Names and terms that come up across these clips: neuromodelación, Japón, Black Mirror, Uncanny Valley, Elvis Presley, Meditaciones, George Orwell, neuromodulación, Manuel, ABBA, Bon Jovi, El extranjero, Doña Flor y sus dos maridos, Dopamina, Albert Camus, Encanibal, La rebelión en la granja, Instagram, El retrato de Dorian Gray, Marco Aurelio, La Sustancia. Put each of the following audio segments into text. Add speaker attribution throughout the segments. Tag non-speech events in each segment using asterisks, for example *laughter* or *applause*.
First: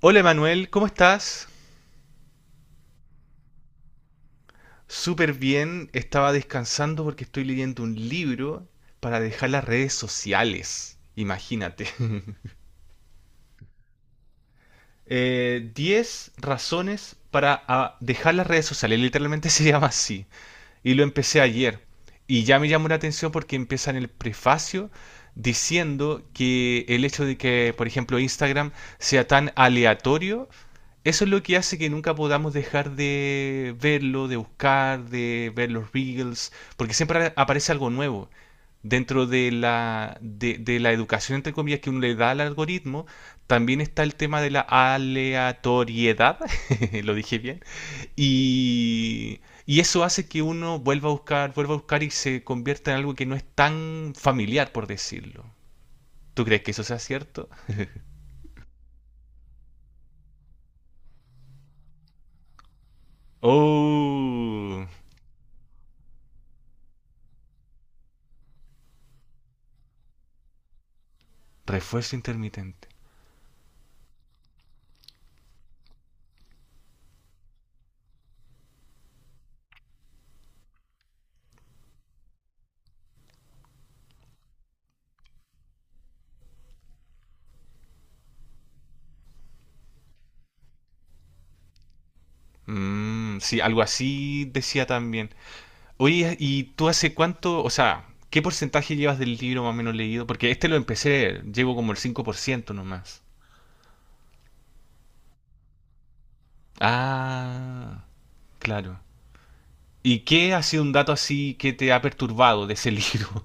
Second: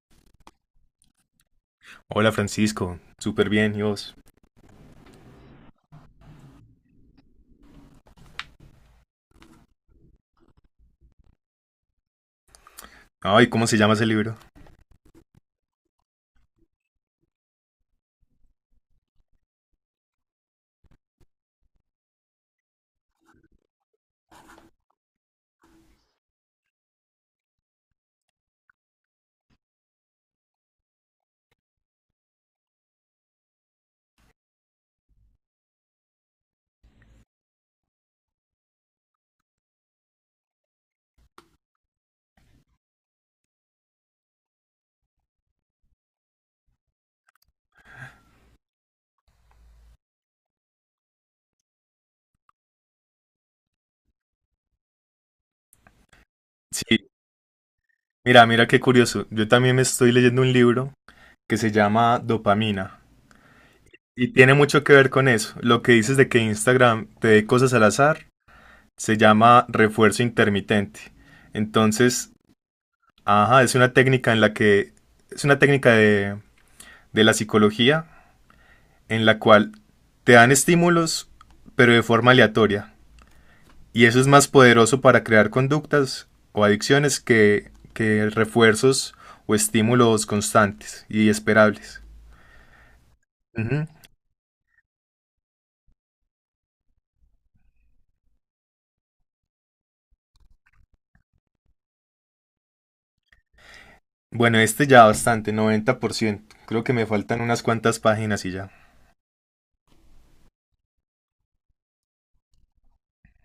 Speaker 1: Hola Manuel, ¿cómo estás?
Speaker 2: Hola Francisco, súper bien, ¿y vos?
Speaker 1: Súper bien, estaba descansando porque estoy leyendo un libro para dejar las redes sociales. Imagínate. *laughs*
Speaker 2: Ay, ¿cómo se llama ese libro?
Speaker 1: 10 razones para dejar las redes sociales, literalmente *laughs* se llama así. Y lo empecé ayer. Y ya me llamó la atención porque empieza en el prefacio diciendo que el hecho de que, por ejemplo, Instagram sea tan aleatorio, eso es lo que hace que nunca podamos dejar de verlo, de buscar, de ver los reels, porque siempre aparece algo nuevo. Dentro de la educación, entre comillas, que uno le da al algoritmo, también está el tema de la aleatoriedad, *laughs* lo dije bien, y, y eso hace que uno vuelva a buscar y se convierta en algo que no es tan familiar, por decirlo. ¿Tú crees que eso
Speaker 2: Sí,
Speaker 1: sea cierto?
Speaker 2: mira, qué curioso. Yo también me estoy leyendo un libro que se llama Dopamina y tiene mucho
Speaker 1: Oh,
Speaker 2: que ver con eso. Lo que dices de que Instagram te dé cosas al azar se llama refuerzo intermitente.
Speaker 1: refuerzo
Speaker 2: Entonces,
Speaker 1: intermitente.
Speaker 2: ajá, es una técnica en la que es una técnica de la psicología en la cual te dan estímulos, pero de forma aleatoria. Y eso es más poderoso para crear conductas o adicciones que refuerzos o estímulos constantes y esperables.
Speaker 1: Mm, sí, algo
Speaker 2: Ujú.
Speaker 1: así decía también. Oye, ¿y tú hace cuánto, o sea, qué porcentaje llevas del libro más o menos leído? Porque este lo empecé, llevo como el 5% nomás.
Speaker 2: Bueno, este ya bastante, 90%. Creo que me faltan unas cuantas
Speaker 1: Ah,
Speaker 2: páginas y ya.
Speaker 1: claro. ¿Y qué ha sido un dato así que te ha perturbado de ese libro?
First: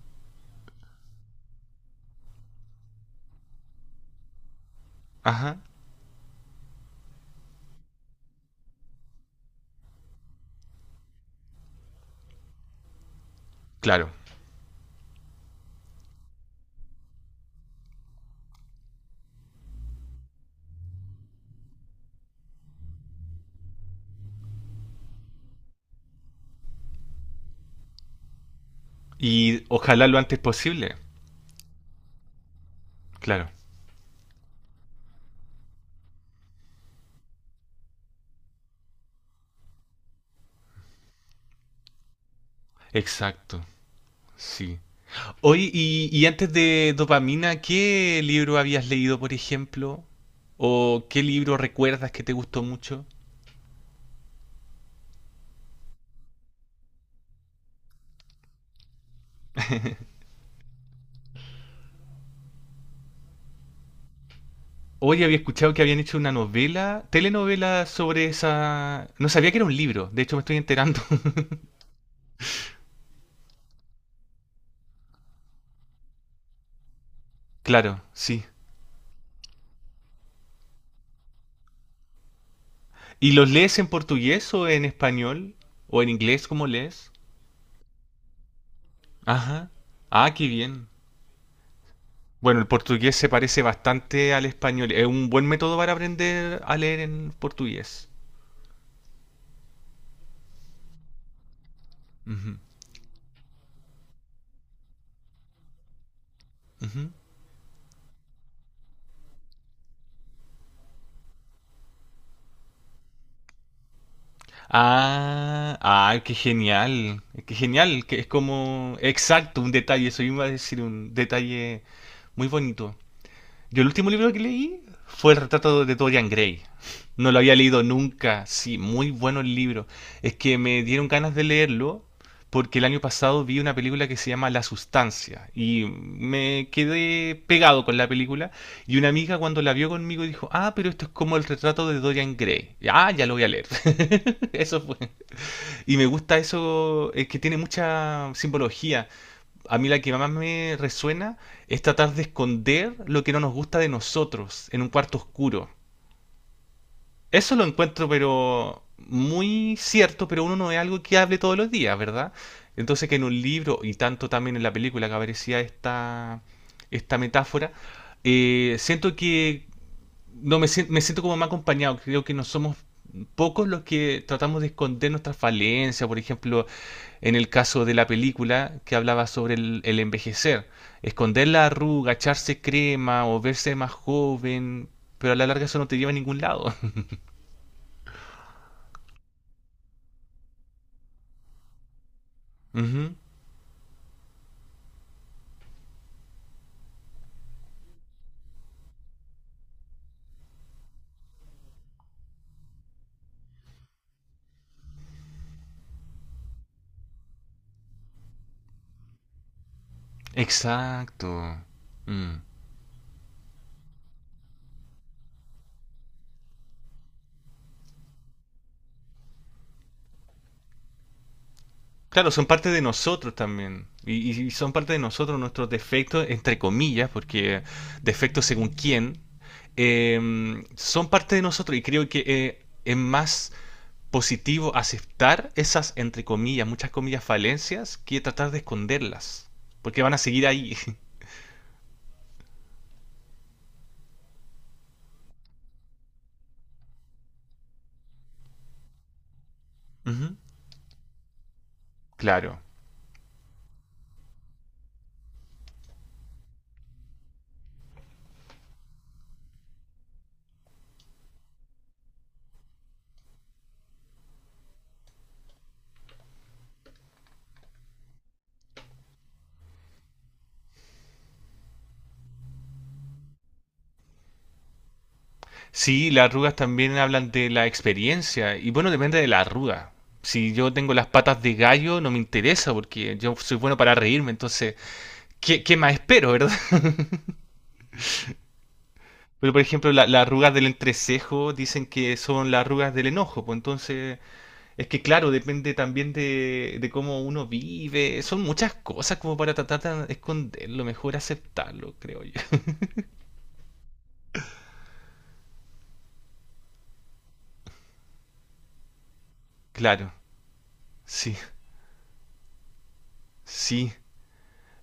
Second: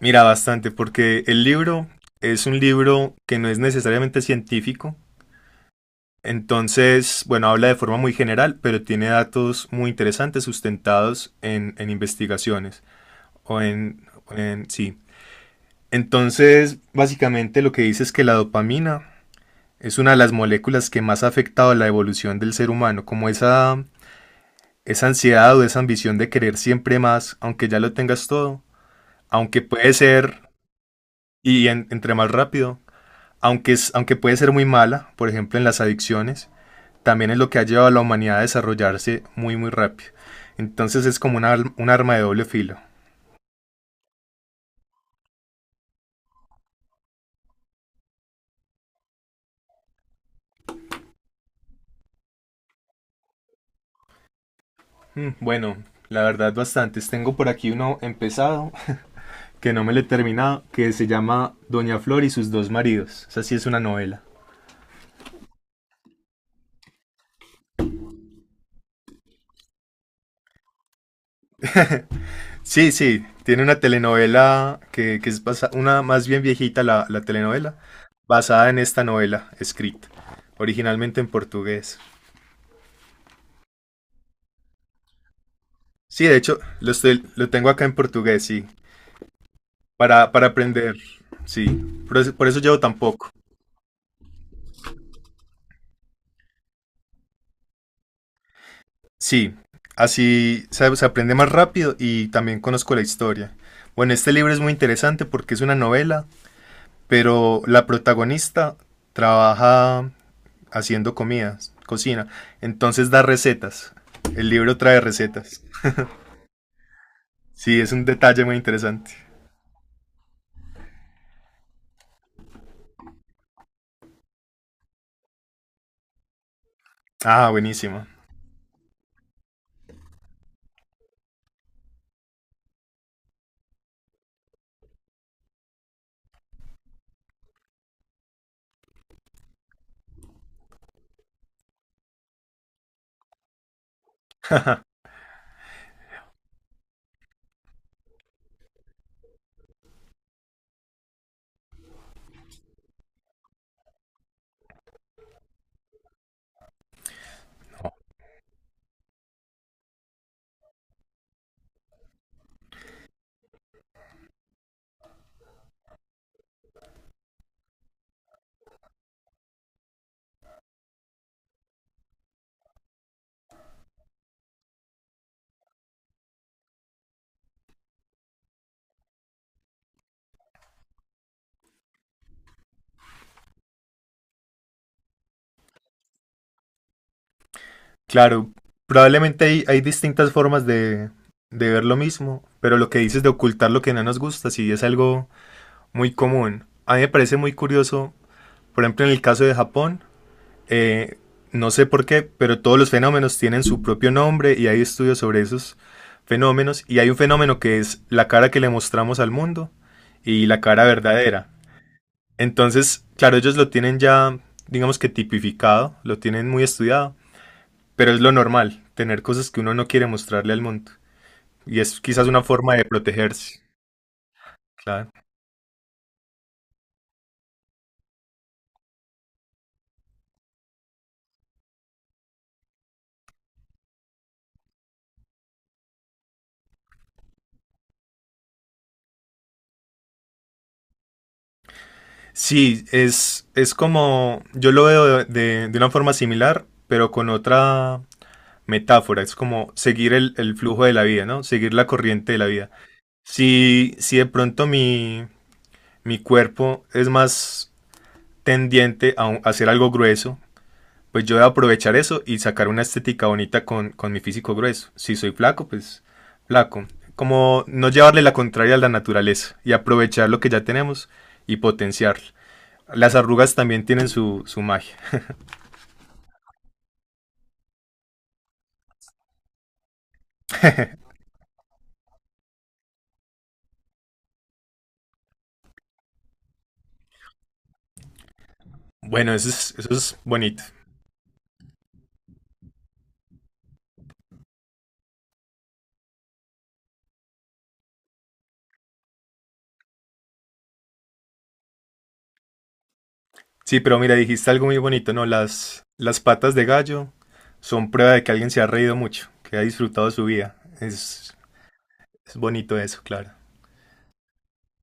Speaker 2: Mira, bastante, porque el libro es un libro que no es necesariamente científico.
Speaker 1: *laughs* Ajá,
Speaker 2: Entonces, bueno, habla de forma muy general, pero tiene datos muy interesantes sustentados en investigaciones o
Speaker 1: claro.
Speaker 2: sí. Entonces, básicamente lo que dice es que la dopamina es una de las moléculas que más ha afectado la evolución del ser humano, como esa ansiedad o esa ambición de querer siempre más, aunque ya lo tengas todo, aunque
Speaker 1: Y
Speaker 2: puede
Speaker 1: ojalá lo antes
Speaker 2: ser,
Speaker 1: posible.
Speaker 2: entre más rápido,
Speaker 1: Claro,
Speaker 2: aunque puede ser muy mala, por ejemplo en las adicciones, también es lo que ha llevado a la humanidad a desarrollarse muy muy rápido. Entonces es como un arma de doble filo.
Speaker 1: exacto. Sí. Hoy, y antes de dopamina, ¿qué libro habías leído, por ejemplo? ¿O qué libro recuerdas que te gustó mucho?
Speaker 2: Bueno, la verdad bastantes. Tengo por aquí uno empezado que no me le he terminado, que se llama Doña Flor y sus dos maridos. O sea, sí es una novela.
Speaker 1: Hoy había escuchado que habían hecho una novela, telenovela sobre esa... No sabía que era un libro, de hecho me estoy enterando. *laughs*
Speaker 2: Sí, sí, tiene una telenovela una más bien viejita la telenovela,
Speaker 1: Claro, sí.
Speaker 2: basada en esta novela escrita originalmente en portugués.
Speaker 1: ¿Y los lees en portugués o en español? ¿O en
Speaker 2: Sí, de
Speaker 1: inglés
Speaker 2: hecho,
Speaker 1: como lees?
Speaker 2: lo tengo acá en portugués, sí,
Speaker 1: Ajá. Ah, qué
Speaker 2: para
Speaker 1: bien.
Speaker 2: aprender, sí, por
Speaker 1: Bueno,
Speaker 2: eso
Speaker 1: el
Speaker 2: llevo tan
Speaker 1: portugués se
Speaker 2: poco.
Speaker 1: parece bastante al español. Es un buen método para aprender a leer en portugués.
Speaker 2: Sí, así se aprende más rápido y
Speaker 1: Ujú,
Speaker 2: también conozco la historia. Bueno, este libro es muy interesante porque es una novela.
Speaker 1: ujú.
Speaker 2: Pero la protagonista trabaja haciendo comidas, cocina, entonces da recetas. El libro trae recetas.
Speaker 1: Ah, ah, qué genial. Qué
Speaker 2: Sí, es un
Speaker 1: genial, que es
Speaker 2: detalle muy
Speaker 1: como...
Speaker 2: interesante.
Speaker 1: Exacto, un detalle. Eso iba a decir, un detalle muy bonito. Yo el último libro que leí fue el retrato de Dorian Gray. No lo
Speaker 2: Ah,
Speaker 1: había leído
Speaker 2: buenísimo.
Speaker 1: nunca. Sí, muy bueno el libro. Es que me dieron ganas de leerlo porque el año pasado vi una película que se llama La Sustancia y me quedé pegado con la película y una amiga cuando la vio conmigo dijo, ah, pero esto es como el retrato de Dorian Gray. Ya lo voy a leer. *laughs* Eso fue. Y me gusta eso, es que tiene mucha simbología. A mí la que más me resuena es tratar de esconder lo que no nos gusta de nosotros en un cuarto oscuro. Eso lo encuentro, pero muy cierto, pero uno no es algo que hable todos los días, ¿verdad? Entonces que en un libro y tanto también en la película que aparecía esta metáfora, siento que no, me siento como más acompañado. Creo que no somos pocos los que tratamos de esconder nuestras falencias. Por ejemplo, en el caso de la película que hablaba sobre el envejecer. Esconder la arruga, echarse crema o verse más joven. Pero a la larga eso no te lleva a ningún lado.
Speaker 2: Claro, probablemente hay distintas formas de ver lo mismo, pero
Speaker 1: *laughs*
Speaker 2: lo que
Speaker 1: Ujú.
Speaker 2: dices de ocultar lo que no nos gusta, sí es algo muy común. A mí me parece muy curioso, por ejemplo, en el caso de Japón. Eh, no sé por qué, pero todos los fenómenos tienen su propio nombre y hay estudios sobre esos fenómenos. Y hay un fenómeno que es la cara que le mostramos al mundo y la cara
Speaker 1: Exacto.
Speaker 2: verdadera.
Speaker 1: Mm.
Speaker 2: Entonces, claro, ellos lo tienen ya, digamos que tipificado, lo tienen muy estudiado, pero es lo normal, tener cosas que uno no quiere mostrarle al mundo. Y es quizás
Speaker 1: Claro,
Speaker 2: una
Speaker 1: son parte
Speaker 2: forma
Speaker 1: de
Speaker 2: de
Speaker 1: nosotros
Speaker 2: protegerse.
Speaker 1: también. Y son parte de
Speaker 2: Claro.
Speaker 1: nosotros nuestros defectos, entre comillas, porque defectos según quién, son parte de nosotros. Y creo que es más positivo aceptar esas, entre comillas, muchas comillas, falencias, que tratar de esconderlas. Porque van a seguir ahí. *laughs*
Speaker 2: Sí, es como, yo lo veo de una forma similar, pero con otra metáfora, es como seguir
Speaker 1: Ujú,
Speaker 2: el flujo de la vida, ¿no? Seguir la corriente de la
Speaker 1: claro.
Speaker 2: vida. Si de pronto mi cuerpo es más tendiente a, a hacer algo grueso, pues yo voy a aprovechar eso y sacar una estética bonita con mi físico grueso. Si soy flaco, pues flaco. Como no llevarle la contraria a la naturaleza y aprovechar lo que ya tenemos y potenciarlo. Las arrugas también tienen su magia.
Speaker 1: Sí, las arrugas también hablan de la experiencia. Y bueno, depende de la arruga. Si yo tengo las patas de gallo, no me interesa porque yo soy bueno para reírme. Entonces, ¿Qué más espero, verdad? *laughs*
Speaker 2: Bueno,
Speaker 1: Pero, por ejemplo,
Speaker 2: eso es
Speaker 1: las arrugas
Speaker 2: bonito.
Speaker 1: del entrecejo dicen que son las arrugas del enojo. Pues entonces, es que claro, depende también de cómo uno vive. Son muchas cosas como para tratar de esconderlo, mejor aceptarlo, creo yo. *laughs*
Speaker 2: Sí, pero mira, dijiste algo muy bonito, ¿no? Las patas de gallo son prueba de que alguien se ha reído mucho, que ha disfrutado
Speaker 1: Claro,
Speaker 2: su vida.
Speaker 1: sí,
Speaker 2: Es bonito eso, claro.
Speaker 1: sí.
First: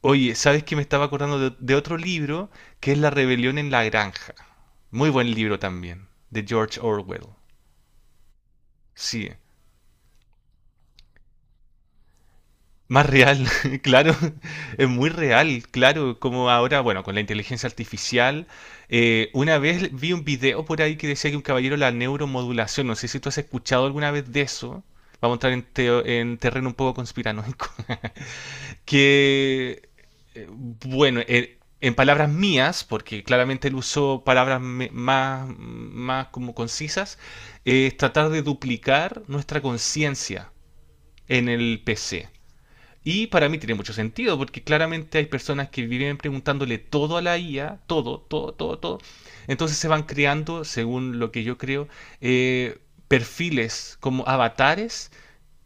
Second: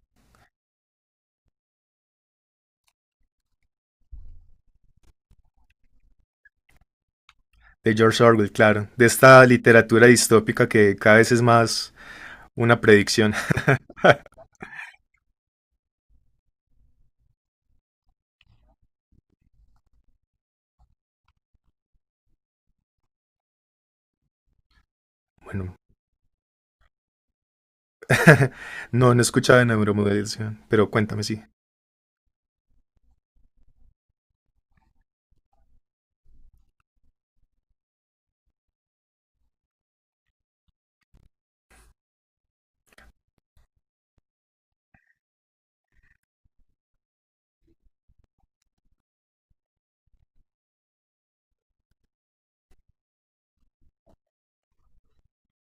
Speaker 1: Oye, ¿sabes que me estaba acordando de otro libro que es La rebelión en la granja? Muy buen libro también, de George Orwell.
Speaker 2: De George Orwell, claro. De
Speaker 1: Sí.
Speaker 2: esta literatura distópica que cada vez es más una
Speaker 1: Más
Speaker 2: predicción.
Speaker 1: real,
Speaker 2: *laughs*
Speaker 1: *laughs* claro, es muy real, claro, como ahora, bueno, con la inteligencia artificial. Una vez vi un video por ahí que decía que un caballero la neuromodulación, no sé si tú has escuchado alguna vez de eso, vamos a entrar
Speaker 2: Bueno,
Speaker 1: en terreno un poco conspiranoico. *laughs*
Speaker 2: *laughs* no, no he escuchado de
Speaker 1: que, eh,
Speaker 2: neuromodelación, pero
Speaker 1: bueno,
Speaker 2: cuéntame, sí.
Speaker 1: en palabras mías, porque claramente él usó palabras más como concisas. Es tratar de duplicar nuestra conciencia en el PC. Y para mí tiene mucho sentido, porque claramente hay personas que viven preguntándole todo a la IA, todo, todo, todo, todo. Entonces se van creando, según lo que yo creo, eh, perfiles como avatares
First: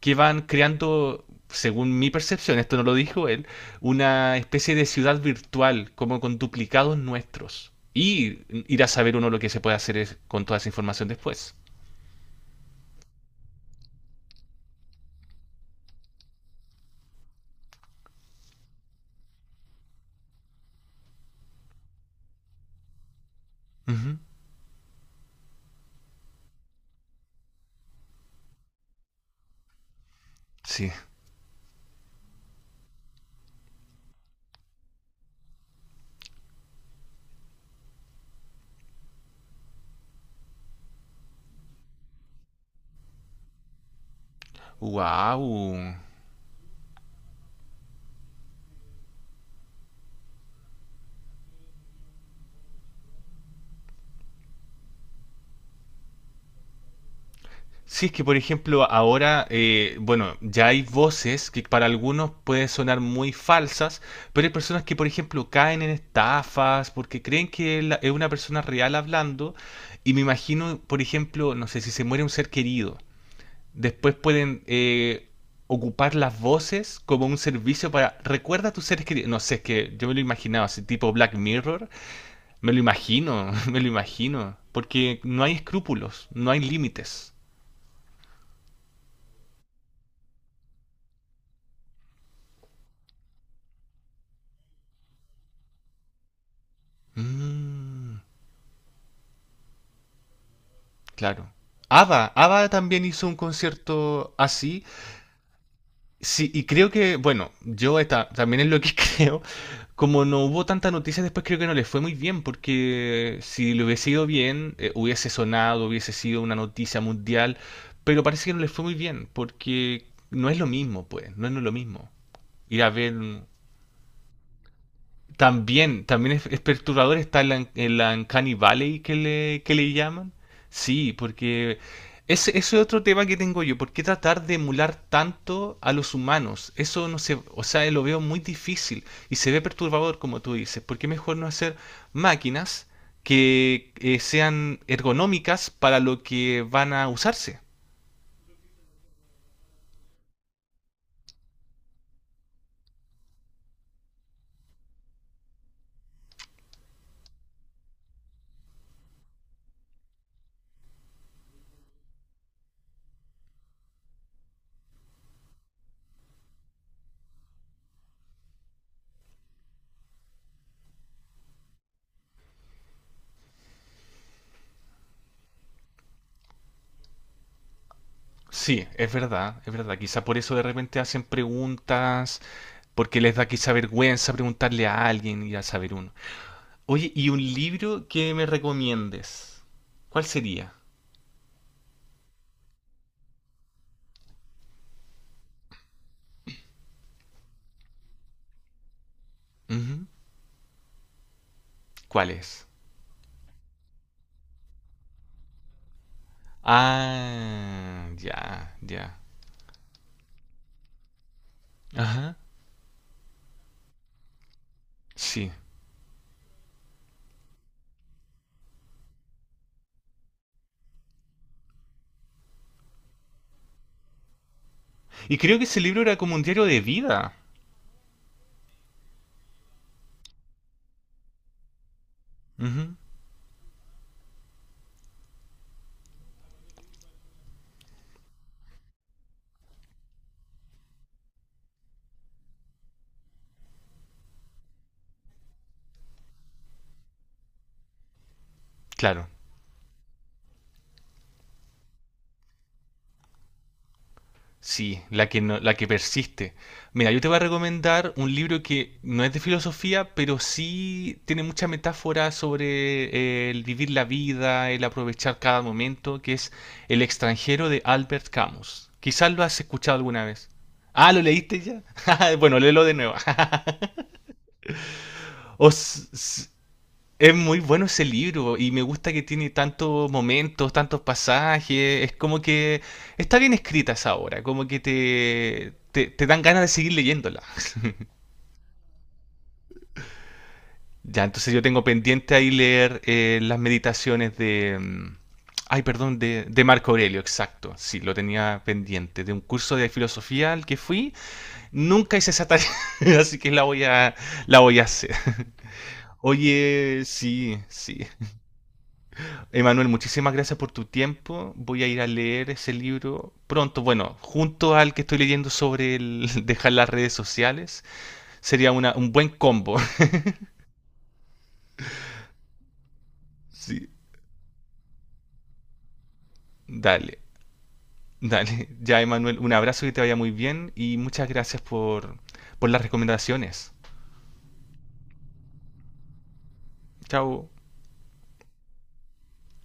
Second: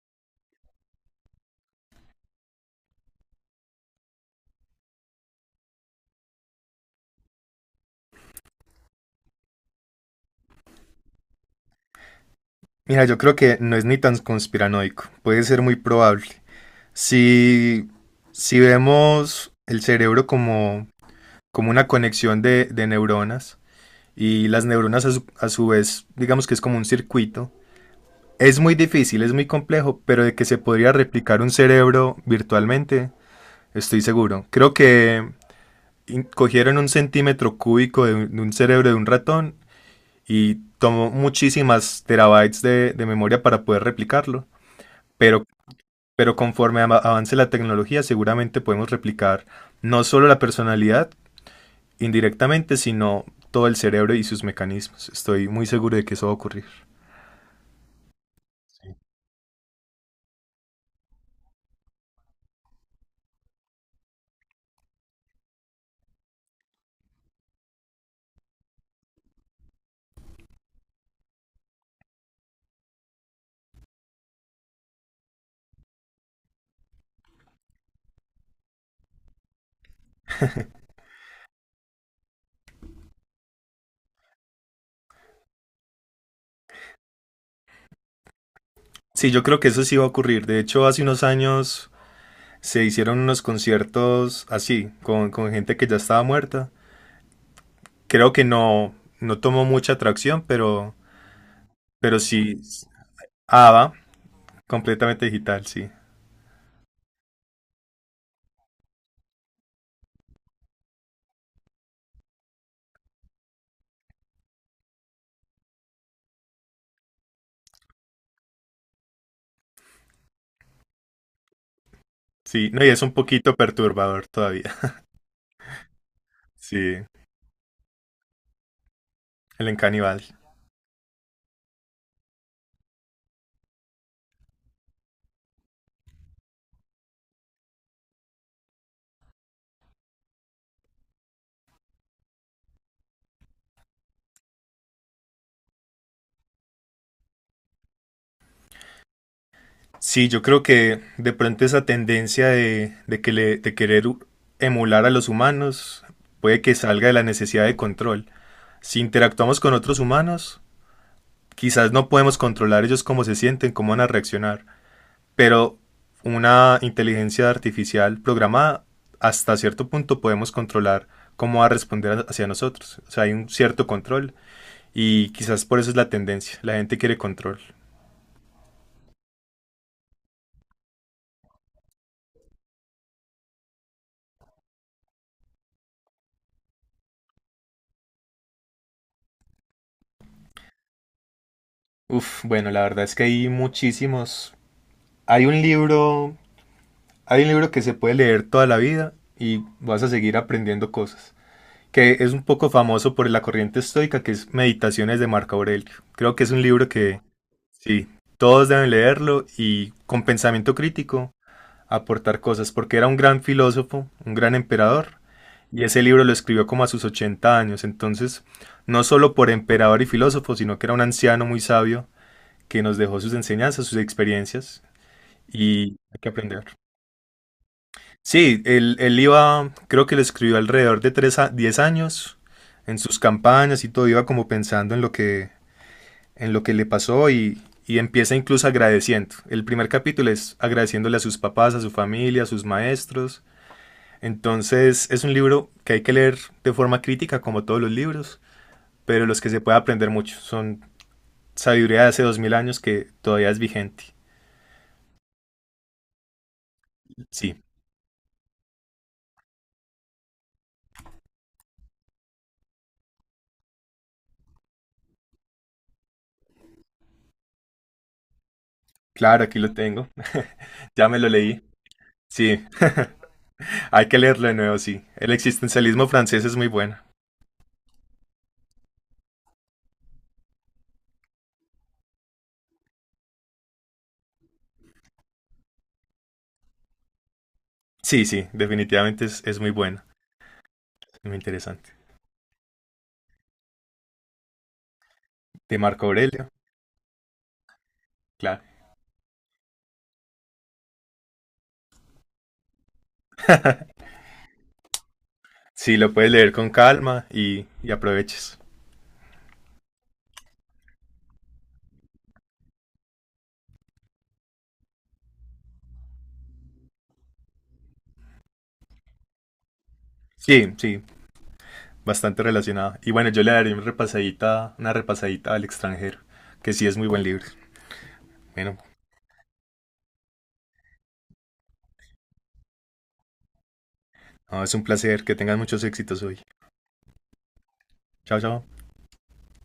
Speaker 1: que van creando, según mi percepción, esto no lo dijo él, una especie de ciudad virtual, como con duplicados nuestros. Y ir a saber uno lo que se puede hacer con toda esa información después.
Speaker 2: Mira, yo creo que no es ni tan conspiranoico, puede ser muy probable. Si, si vemos el cerebro como, como una conexión de neuronas,
Speaker 1: Ujú,
Speaker 2: y las neuronas a a su vez, digamos que es como un circuito. Es muy difícil, es muy complejo, pero de que se
Speaker 1: sí.
Speaker 2: podría replicar un cerebro virtualmente, estoy seguro. Creo que cogieron un centímetro cúbico de un cerebro de un ratón y tomó muchísimas terabytes de memoria para poder replicarlo. Pero,
Speaker 1: ¡Wow!
Speaker 2: pero conforme avance la tecnología, seguramente podemos replicar no solo la personalidad indirectamente, sino todo el cerebro y sus mecanismos. Estoy muy seguro de que eso va a ocurrir.
Speaker 1: Sí, es que por ejemplo ahora, bueno, ya hay voces que para algunos pueden sonar muy falsas, pero hay personas que por ejemplo caen en estafas porque creen que es una persona real hablando y me imagino, por ejemplo, no sé, si se muere un ser querido, después pueden ocupar las voces como un servicio para, recuerda a tus seres queridos, no sé, es que yo me lo imaginaba, así tipo Black Mirror, me lo imagino, *laughs* me lo imagino, porque no hay escrúpulos, no hay límites.
Speaker 2: Sí, yo creo que eso sí va a ocurrir. De hecho, hace unos años se hicieron unos conciertos así, con gente que ya estaba muerta.
Speaker 1: Mm,
Speaker 2: Creo que no, no tomó mucha atracción,
Speaker 1: claro.
Speaker 2: pero
Speaker 1: ABBA,
Speaker 2: sí,
Speaker 1: ABBA también hizo un
Speaker 2: ABBA,
Speaker 1: concierto así.
Speaker 2: completamente digital, sí.
Speaker 1: Sí, y creo que, bueno, yo esta, también es lo que *laughs* creo. Como no hubo tanta noticia después, creo que no le fue muy bien, porque si le hubiese ido bien, hubiese sonado, hubiese sido una noticia mundial, pero parece que no le fue muy bien, porque no es lo mismo, pues, no no es lo mismo.
Speaker 2: Sí,
Speaker 1: Ir
Speaker 2: no,
Speaker 1: a
Speaker 2: y es un
Speaker 1: ver
Speaker 2: poquito perturbador todavía. *laughs*
Speaker 1: También, también es
Speaker 2: Sí,
Speaker 1: perturbador, está en la Uncanny Valley que le,
Speaker 2: el
Speaker 1: que le
Speaker 2: Encanibal.
Speaker 1: llaman. Sí, porque ese es otro tema que tengo yo. ¿Por qué tratar de emular tanto a los humanos? Eso no sé, o sea, lo veo muy difícil y se ve perturbador, como tú dices. ¿Por qué mejor no hacer máquinas que sean ergonómicas para lo que van a usarse?
Speaker 2: Sí, yo creo que de pronto esa tendencia de querer emular a los humanos puede que salga de la necesidad de control. Si interactuamos con otros humanos, quizás no podemos controlar ellos cómo se sienten, cómo van a reaccionar, pero una inteligencia artificial programada hasta cierto punto podemos controlar cómo va a responder hacia nosotros. O sea, hay un cierto control y quizás por eso es la tendencia. La gente quiere control.
Speaker 1: Sí, es verdad, es verdad. Quizá por eso de repente hacen preguntas, porque les da quizá vergüenza preguntarle a alguien y a saber uno. Oye, ¿y un libro que me recomiendes? ¿Cuál sería?
Speaker 2: Uf, bueno, la verdad es que hay muchísimos. Hay un libro, hay un libro que se puede leer toda la vida y vas
Speaker 1: Ujú.
Speaker 2: a seguir aprendiendo cosas, que
Speaker 1: ¿Cuál
Speaker 2: es un
Speaker 1: es?
Speaker 2: poco famoso por la corriente estoica, que es Meditaciones de Marco Aurelio. Creo que es un libro que... Sí,
Speaker 1: Ah,
Speaker 2: todos
Speaker 1: ya,
Speaker 2: deben
Speaker 1: ya.
Speaker 2: leerlo y con pensamiento crítico
Speaker 1: Ajá,
Speaker 2: aportar cosas, porque era un gran filósofo, un gran emperador,
Speaker 1: sí.
Speaker 2: y ese libro lo escribió como a sus 80 años, entonces no solo por emperador y filósofo, sino que era un anciano muy sabio que nos dejó sus enseñanzas, sus experiencias,
Speaker 1: Y creo que ese
Speaker 2: y
Speaker 1: libro era
Speaker 2: hay que
Speaker 1: como un
Speaker 2: aprender.
Speaker 1: diario de vida.
Speaker 2: Sí, él iba, creo que lo escribió alrededor de 3, a 10 años,
Speaker 1: Ujú,
Speaker 2: en sus campañas y todo, iba como pensando en lo que le pasó, y empieza incluso agradeciendo. El primer capítulo es agradeciéndole a sus papás, a su familia, a sus maestros. Entonces es un libro que hay que leer de forma crítica como todos los libros, pero
Speaker 1: claro.
Speaker 2: los que se puede aprender mucho. Son sabiduría de hace 2000 años que todavía es vigente.
Speaker 1: Sí, la que no, la que persiste. Mira, yo te voy a
Speaker 2: Sí,
Speaker 1: recomendar un libro que no es de filosofía, pero sí tiene mucha metáfora sobre el vivir la vida, el aprovechar cada momento, que es El extranjero de Albert Camus. Quizás lo
Speaker 2: claro,
Speaker 1: has
Speaker 2: aquí lo
Speaker 1: escuchado
Speaker 2: tengo.
Speaker 1: alguna vez.
Speaker 2: *laughs* Ya
Speaker 1: Ah,
Speaker 2: me
Speaker 1: ¿lo
Speaker 2: lo
Speaker 1: leíste
Speaker 2: leí.
Speaker 1: ya? *laughs* Bueno,
Speaker 2: Sí,
Speaker 1: léelo de nuevo. *laughs*
Speaker 2: hay que leerlo de nuevo, sí. El
Speaker 1: O
Speaker 2: existencialismo francés
Speaker 1: s-
Speaker 2: es muy bueno.
Speaker 1: es muy bueno ese libro y me gusta que tiene tantos momentos, tantos pasajes. Es como que está bien escrita esa obra, como que te dan ganas de seguir leyéndola. *laughs*
Speaker 2: Sí, sí, definitivamente es muy bueno.
Speaker 1: Ya,
Speaker 2: Muy
Speaker 1: entonces yo tengo
Speaker 2: interesante.
Speaker 1: pendiente ahí leer las meditaciones de...
Speaker 2: De
Speaker 1: Ay,
Speaker 2: Marco
Speaker 1: perdón, de,
Speaker 2: Aurelio,
Speaker 1: de Marco Aurelio, exacto. Sí, lo tenía
Speaker 2: claro.
Speaker 1: pendiente. De un curso de filosofía al que fui. Nunca hice esa tarea, *laughs* así que la voy a hacer.
Speaker 2: Sí, lo puedes leer con
Speaker 1: Oye,
Speaker 2: calma
Speaker 1: sí,
Speaker 2: y
Speaker 1: sí.
Speaker 2: aproveches.
Speaker 1: Emanuel, muchísimas gracias por tu tiempo. Voy a ir a leer ese libro pronto. Bueno, junto al que estoy leyendo sobre el *laughs* dejar las redes sociales, sería un buen combo. *laughs*
Speaker 2: Sí, sí, bastante relacionado. Y bueno, yo le daré
Speaker 1: Sí,
Speaker 2: una repasadita al extranjero, que sí es muy
Speaker 1: dale,
Speaker 2: buen libro.
Speaker 1: dale.
Speaker 2: Bueno,
Speaker 1: Ya, Emanuel, un abrazo que te vaya muy bien y muchas gracias por las recomendaciones.
Speaker 2: no, es un placer, que tengas muchos éxitos hoy.
Speaker 1: Chao.
Speaker 2: Chao, chao.